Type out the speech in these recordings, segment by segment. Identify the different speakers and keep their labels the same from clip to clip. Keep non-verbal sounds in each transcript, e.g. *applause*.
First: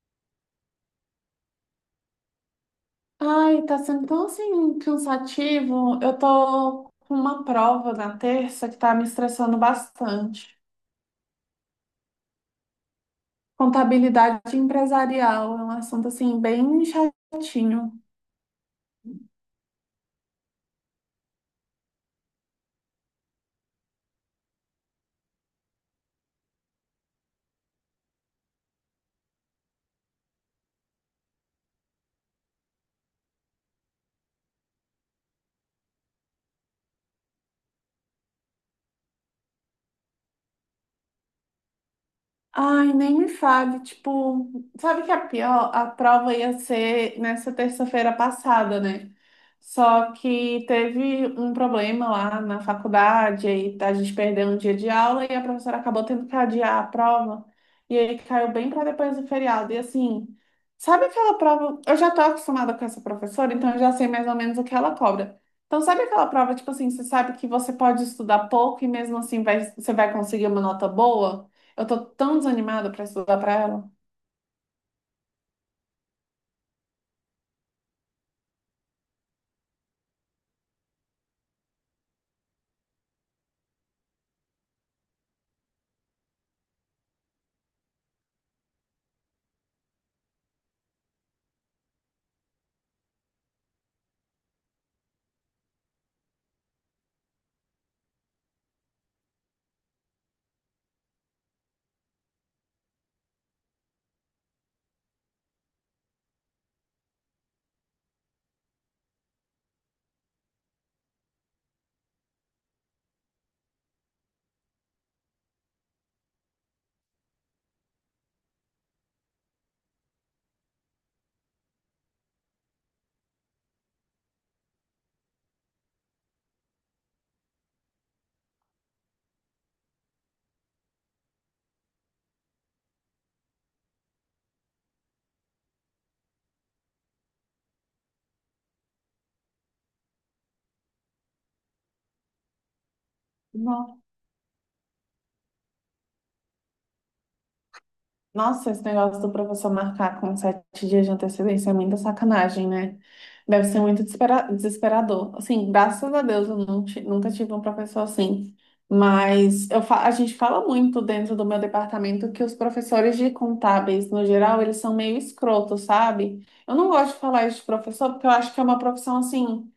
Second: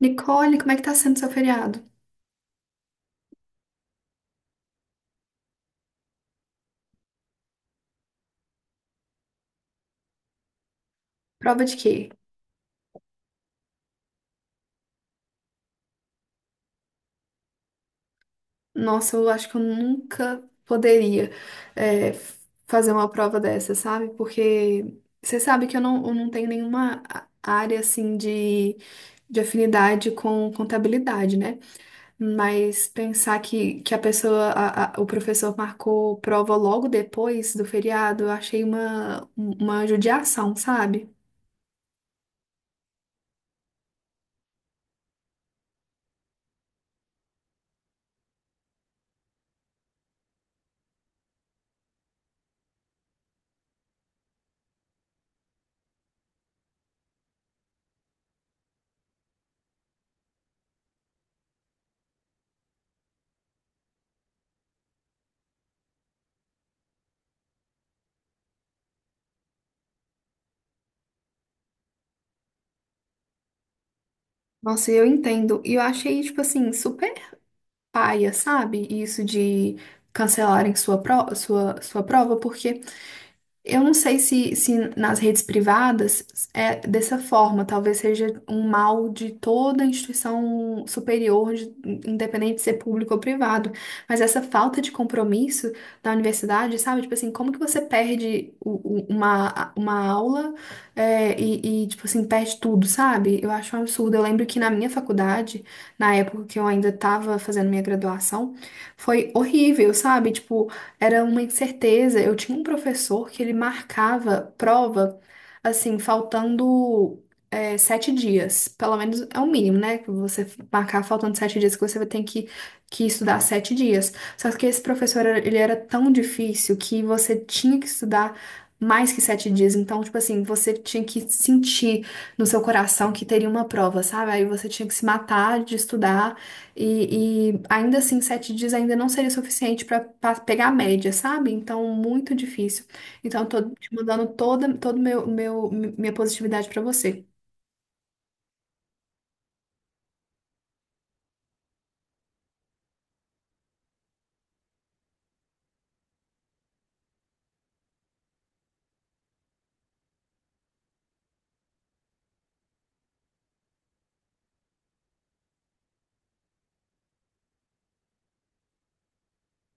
Speaker 1: Nicole, como é que tá sendo seu feriado?
Speaker 2: Ai, tá sendo tão assim cansativo. Eu tô com uma prova na terça que tá me estressando bastante.
Speaker 1: Prova de quê?
Speaker 2: Contabilidade empresarial é um assunto assim bem chatinho.
Speaker 1: Nossa, eu acho que eu nunca poderia é, f- fazer uma prova dessa, sabe? Porque você sabe que eu não tenho nenhuma área assim de afinidade com contabilidade, né? Mas pensar que a pessoa, a- o professor marcou prova logo depois do feriado, eu achei uma judiação, sabe?
Speaker 2: Ai, nem me fale, tipo, sabe que a pior, a prova ia ser nessa terça-feira passada, né? Só que teve um problema lá na faculdade, aí tá, a gente perdeu um dia de aula e a professora acabou tendo que adiar a prova, e aí caiu bem para depois do feriado. E assim, sabe aquela prova? Eu já tô acostumada com essa professora, então eu já sei mais ou menos o que ela cobra. Então, sabe aquela prova, tipo assim, você sabe que você pode estudar pouco e mesmo assim vai, você vai conseguir uma nota boa? Eu tô tão desanimada pra estudar pra ela.
Speaker 1: Nossa, eu entendo. E eu achei, tipo assim, super paia, sabe? Isso de cancelarem sua prova, porque. Eu não sei se nas redes privadas é dessa forma, talvez seja um mal de toda instituição superior, independente de ser público ou privado, mas essa falta de compromisso da universidade, sabe? Tipo assim, como que você perde uma aula e, tipo assim, perde tudo, sabe? Eu acho um absurdo. Eu lembro que na minha faculdade, na época que eu ainda estava fazendo minha graduação, foi horrível, sabe? Tipo, era uma incerteza. Eu tinha um professor que ele marcava prova, assim, faltando 7 dias. Pelo menos é o mínimo, né? Que você marcar faltando 7 dias, que você vai ter que estudar 7 dias. Só que esse professor, ele era tão difícil que você tinha que estudar mais que 7 dias. Então, tipo assim, você tinha que sentir no seu coração que teria uma prova, sabe? Aí você tinha que se matar de estudar. E ainda assim, 7 dias ainda não seria suficiente para pegar a média, sabe? Então, muito difícil. Então, eu tô te
Speaker 2: No-
Speaker 1: mandando toda, todo meu, meu, minha positividade pra você.
Speaker 2: Nossa, esse negócio do professor marcar com sete dias de antecedência é muita sacanagem, né? Deve ser muito desesperador. Assim, graças a Deus eu nunca tive um professor assim. Mas a gente fala muito dentro do meu departamento que os professores de contábeis, no geral, eles são meio escrotos, sabe? Eu não gosto de falar isso de professor porque eu acho que é uma profissão assim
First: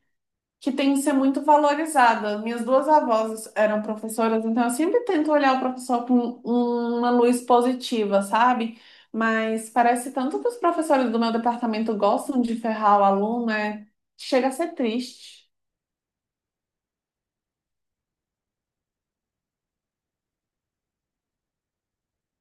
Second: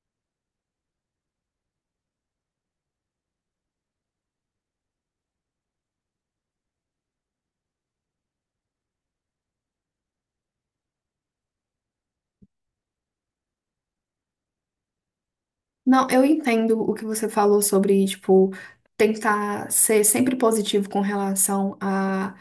Speaker 2: que tem que ser muito valorizada. Minhas duas avós eram professoras, então eu sempre tento olhar o professor com uma luz positiva, sabe? Mas parece tanto que os professores do meu departamento gostam de ferrar o aluno, é... chega a ser triste.
Speaker 1: Não, eu entendo o que você falou sobre, tipo, tentar ser sempre positivo com relação a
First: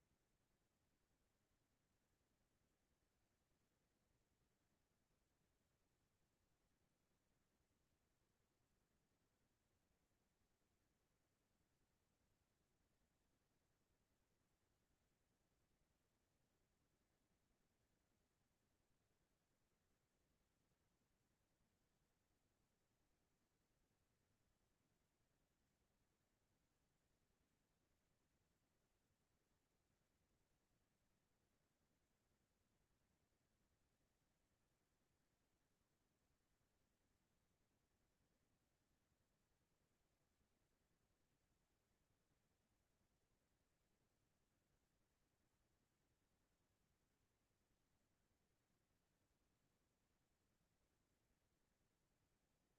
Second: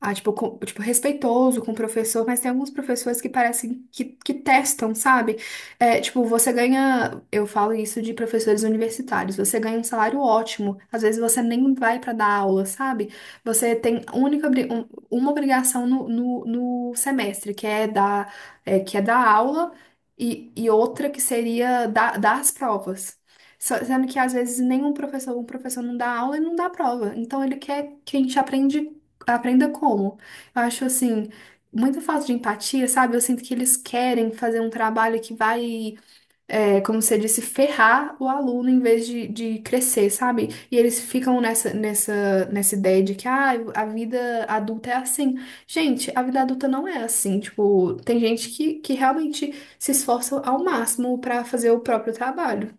Speaker 1: tipo, respeitoso com o professor, mas tem alguns professores que parecem que testam, sabe? Tipo, você ganha, eu falo isso de professores universitários, você ganha um salário ótimo, às vezes você nem vai pra dar aula, sabe? Você tem única, uma obrigação no semestre, que é dar aula e outra que seria dar as provas. Sendo que às vezes nenhum professor, um professor não dá aula e não dá prova. Então ele quer que a gente aprende Aprenda como. Eu acho assim, muita falta de empatia, sabe? Eu sinto que eles querem fazer um trabalho que vai, como você disse, ferrar o aluno em vez de crescer, sabe? E eles ficam nessa ideia de que a vida adulta é assim. Gente, a vida adulta não é assim. Tipo, tem gente que realmente se esforça ao máximo para fazer o próprio trabalho.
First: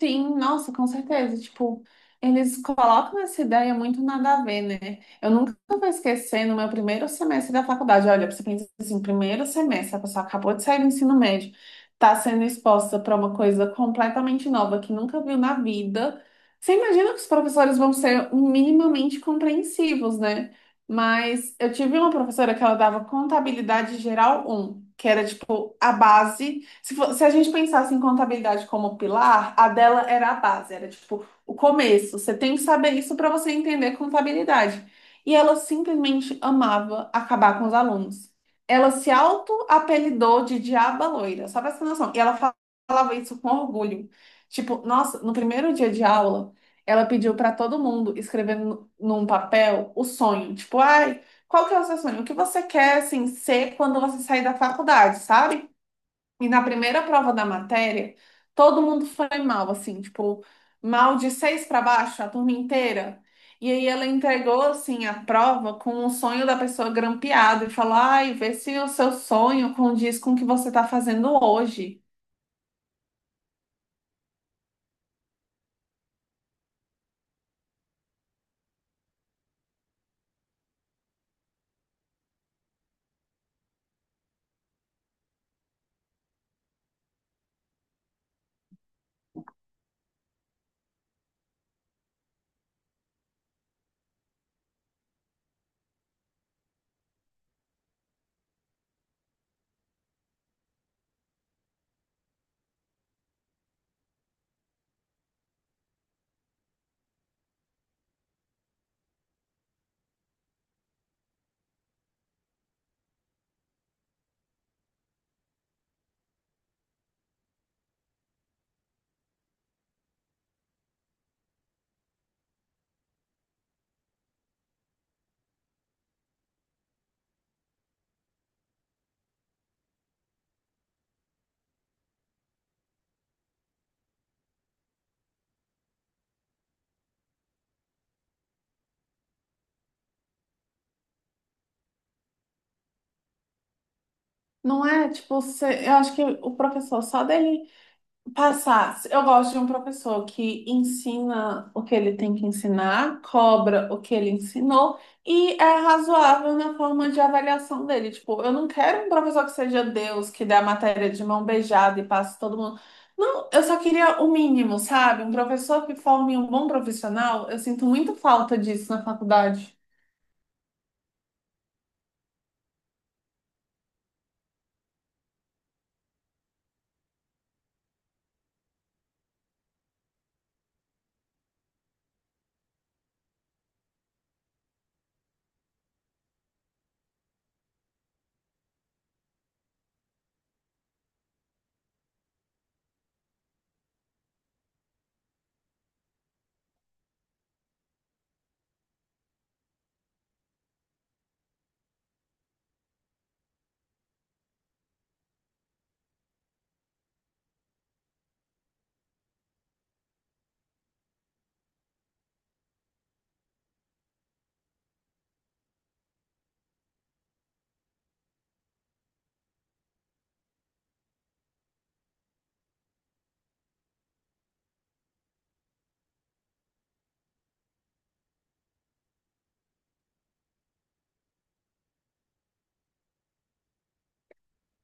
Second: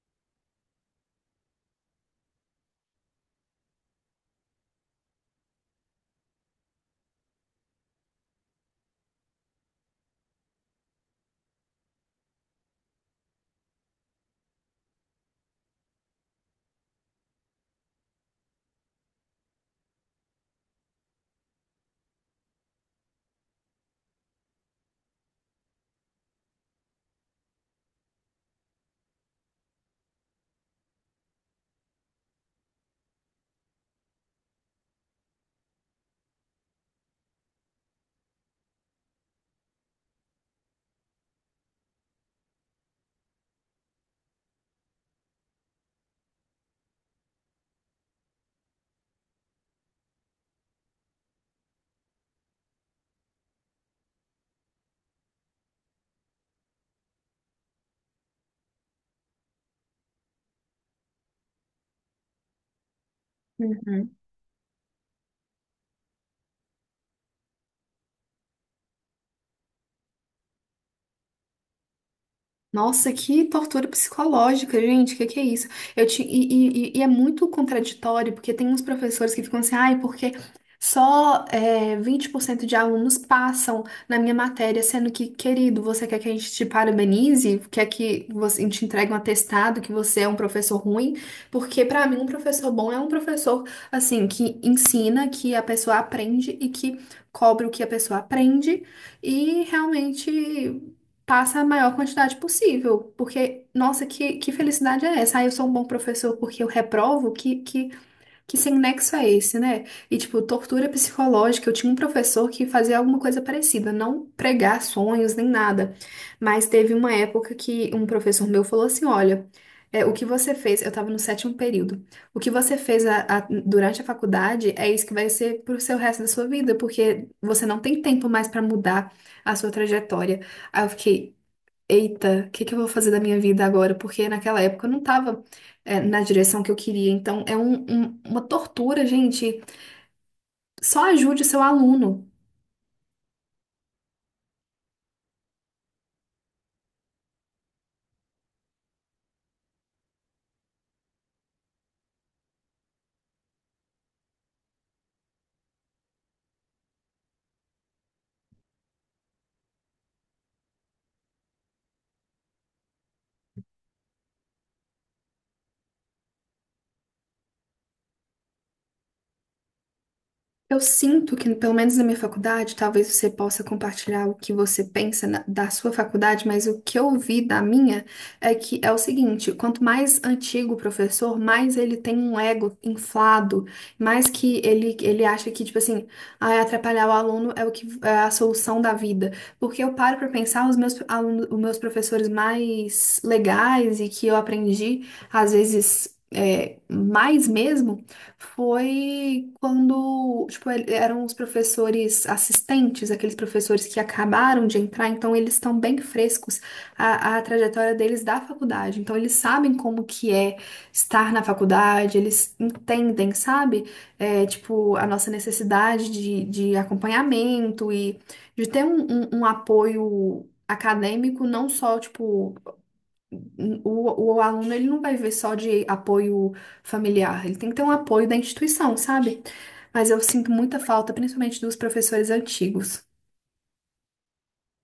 Speaker 2: Sim, nossa, com certeza. Tipo, eles colocam essa ideia muito nada a ver, né? Eu nunca vou esquecer no meu primeiro semestre da faculdade. Olha, você pensa assim, primeiro semestre, a pessoa acabou de sair do ensino médio, tá sendo exposta para uma coisa completamente nova que nunca viu na vida. Você imagina que os professores vão ser minimamente compreensivos, né? Mas eu tive uma professora que ela dava contabilidade geral um que era tipo a base, se, se a gente pensasse em contabilidade como pilar, a dela era a base, era tipo o começo. Você tem que saber isso para você entender contabilidade. E ela simplesmente amava acabar com os alunos. Ela se auto-apelidou de Diaba Loira, só para essa noção. E falava isso com orgulho. Tipo, nossa, no primeiro dia de aula, ela pediu para todo mundo escrever num papel o sonho. Tipo, ai, qual que é o seu sonho? O que você quer, assim, ser quando você sair da faculdade, sabe? E na primeira prova da matéria, todo mundo foi mal, assim, tipo, mal de seis para baixo, a turma inteira. E aí ela
Speaker 1: Uhum.
Speaker 2: entregou, assim, a prova com o sonho da pessoa grampeado e falou, ai, vê se o seu sonho condiz com o que você tá fazendo hoje.
Speaker 1: Nossa, que tortura psicológica, gente. O que que é isso? Eu te, e é muito contraditório, porque tem uns professores que ficam assim, ai, porque só 20% de alunos passam na minha matéria, sendo que, querido, você quer que a gente te parabenize? Quer que você, a gente entregue um atestado que você é um professor ruim? Porque, pra mim, um professor bom é um professor, assim, que ensina, que a pessoa aprende e que cobra o que a pessoa aprende e realmente passa a maior quantidade possível, porque, nossa, que felicidade é essa? Ah, eu sou um bom professor porque eu reprovo? Que sem nexo é esse, né? E, tipo, tortura psicológica, eu tinha um professor que fazia alguma coisa parecida, não pregar sonhos nem nada, mas teve uma época que um professor meu falou assim, olha... o que você fez, eu tava no sétimo período. O que você fez durante a faculdade é isso que vai ser pro seu resto da sua vida, porque você não tem tempo mais pra mudar a sua trajetória. Aí eu fiquei, eita, o que que eu vou fazer da minha vida agora? Porque naquela época eu não tava, na direção que eu queria. Então é uma tortura, gente. Só ajude seu aluno.
Speaker 2: Não é, tipo, eu acho que o professor só dele passar. Eu gosto de um professor que ensina o que ele tem que ensinar, cobra o que ele ensinou e é razoável na forma de avaliação dele. Tipo, eu não quero um professor que seja Deus, que dê a matéria de mão beijada e passe todo mundo. Não, eu só queria o mínimo, sabe? Um professor que forme um bom profissional. Eu sinto muito falta disso na faculdade.
Speaker 1: Eu sinto que, pelo menos na minha faculdade, talvez você possa compartilhar o que você pensa da sua faculdade, mas o que eu vi da minha é que é o seguinte: quanto mais antigo o professor, mais ele tem um ego inflado, mais que ele acha que, tipo assim, atrapalhar o aluno é o que é a solução da vida. Porque eu paro para pensar, os meus alunos, os meus professores mais legais e que eu aprendi, às vezes, mais mesmo foi quando, tipo, eram os professores assistentes, aqueles professores que acabaram de entrar, então eles estão bem frescos a trajetória deles da faculdade. Então eles sabem como que é estar na faculdade, eles entendem, sabe? Tipo, a nossa necessidade de acompanhamento e de ter um apoio acadêmico, não só, tipo, o aluno ele não vai ver só de apoio familiar, ele tem que ter um apoio da instituição, sabe? Mas eu sinto muita falta, principalmente dos professores antigos.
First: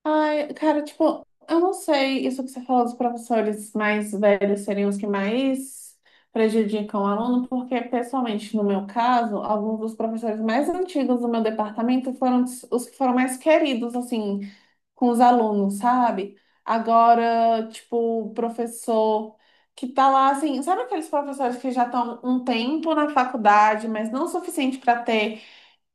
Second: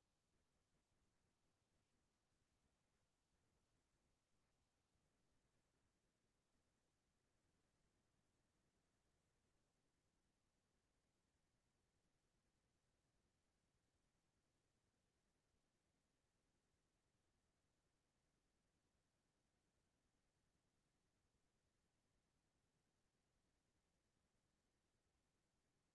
Speaker 2: Ai, cara, tipo, eu não sei isso que você falou dos professores mais velhos seriam os que mais prejudicam o aluno, porque, pessoalmente, no meu caso, alguns dos professores mais antigos do meu departamento foram os que foram mais queridos, assim, com os alunos, sabe? Agora, tipo, o professor que tá lá, assim, sabe aqueles professores que já estão um tempo na faculdade, mas não o suficiente para ter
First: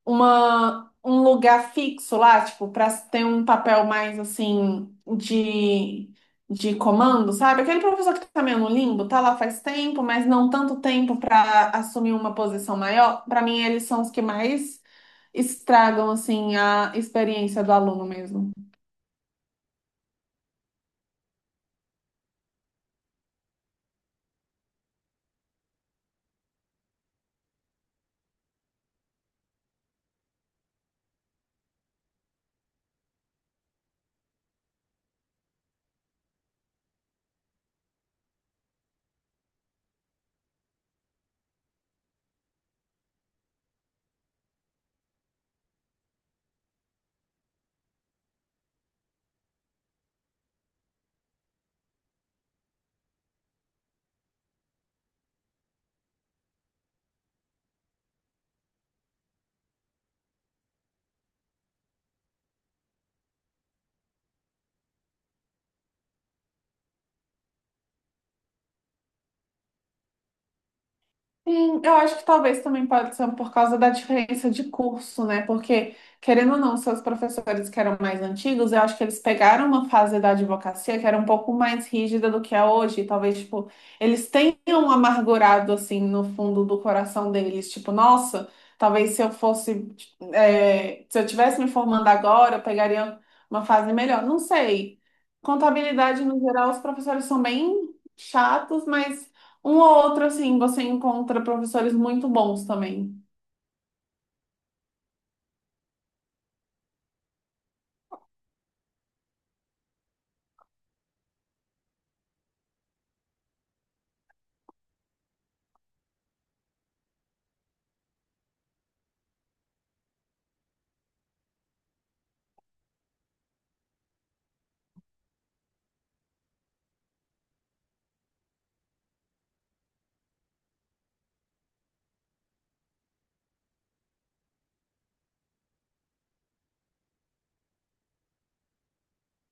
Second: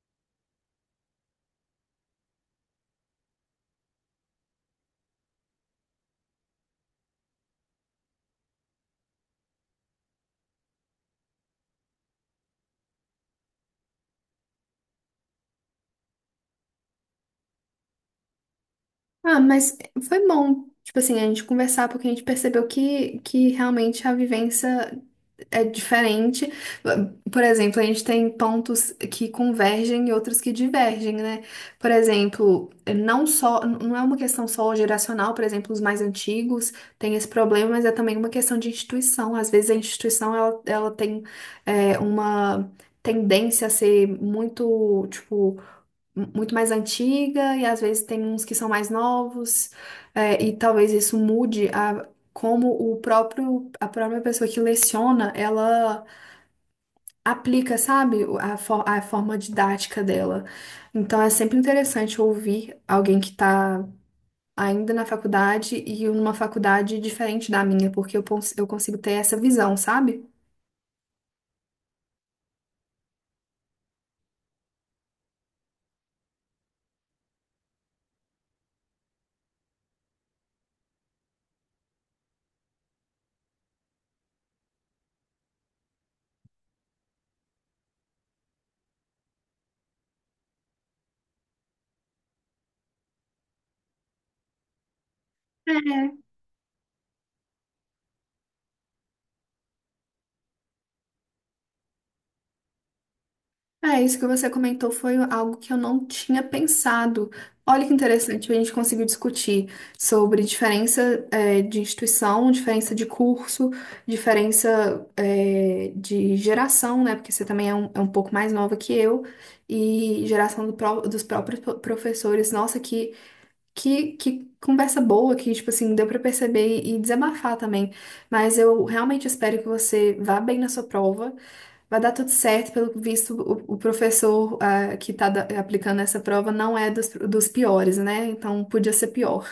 Speaker 2: uma, um lugar fixo lá, tipo, para ter um papel mais assim de comando, sabe? Aquele professor que tá meio no limbo, tá lá faz tempo, mas não tanto tempo para assumir uma posição maior. Para mim, eles são os que mais estragam assim a experiência do aluno mesmo.
Speaker 1: Ah, mas foi bom, tipo assim, a gente conversar, porque a gente percebeu que realmente a vivência é diferente. Por exemplo, a gente tem pontos que convergem e outros que divergem, né? Por exemplo, não só, não é uma questão só geracional, por exemplo, os mais antigos têm esse problema, mas é também uma questão de instituição. Às vezes a instituição ela tem uma tendência a ser muito, tipo, muito mais antiga e às vezes tem uns que são mais novos, e talvez isso mude a como o próprio, a própria pessoa que leciona, ela aplica, sabe, a forma didática dela. Então é sempre interessante ouvir alguém que está ainda na faculdade e numa faculdade diferente da minha, porque eu consigo ter essa visão, sabe?
Speaker 2: Sim, eu acho que talvez também pode ser por causa da diferença de curso, né? Porque, querendo ou não, seus professores que eram mais antigos, eu acho que eles pegaram uma fase da advocacia que era um pouco mais rígida do que é hoje. E talvez, tipo, eles tenham amargurado, assim, no fundo do coração deles. Tipo, nossa, talvez se eu fosse, é, se eu tivesse me formando agora, eu pegaria uma fase melhor. Não sei. Contabilidade, no geral, os professores são bem chatos, mas um ou outro, assim, você encontra professores muito bons também.
Speaker 1: É, isso que você comentou foi algo que eu não tinha pensado. Olha que interessante, a gente conseguiu discutir sobre diferença, de instituição, diferença de curso, diferença, de geração, né? Porque você também é um pouco mais nova que eu, e geração dos próprios professores. Nossa, que conversa boa, que, tipo assim, deu pra perceber e desabafar também. Mas eu realmente espero que você vá bem na sua prova. Vai dar tudo certo, pelo visto, o professor que está aplicando essa prova não é dos piores, né? Então podia ser pior.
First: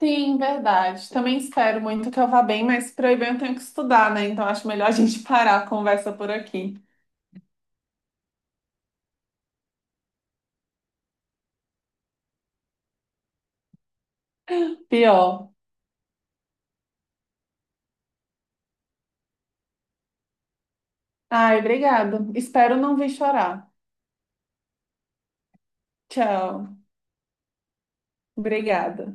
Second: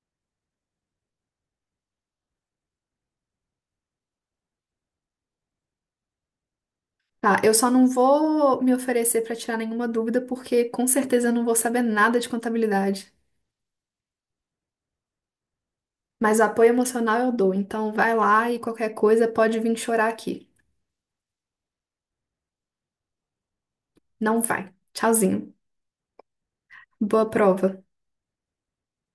Speaker 2: Sim, verdade. Também espero muito que eu vá bem, mas para eu ir bem eu tenho que estudar, né? Então acho melhor a gente *laughs* parar a conversa por aqui.
Speaker 1: Tá, eu só não vou me oferecer para tirar nenhuma dúvida, porque com certeza eu não vou saber nada de contabilidade.
Speaker 2: Pior.
Speaker 1: Mas o apoio emocional eu dou, então vai lá e qualquer coisa pode vir chorar aqui.
Speaker 2: Ai, obrigada. Espero não vir chorar.
Speaker 1: Não vai. Tchauzinho.
Speaker 2: Tchau.
Speaker 1: Boa prova.
Speaker 2: Obrigada.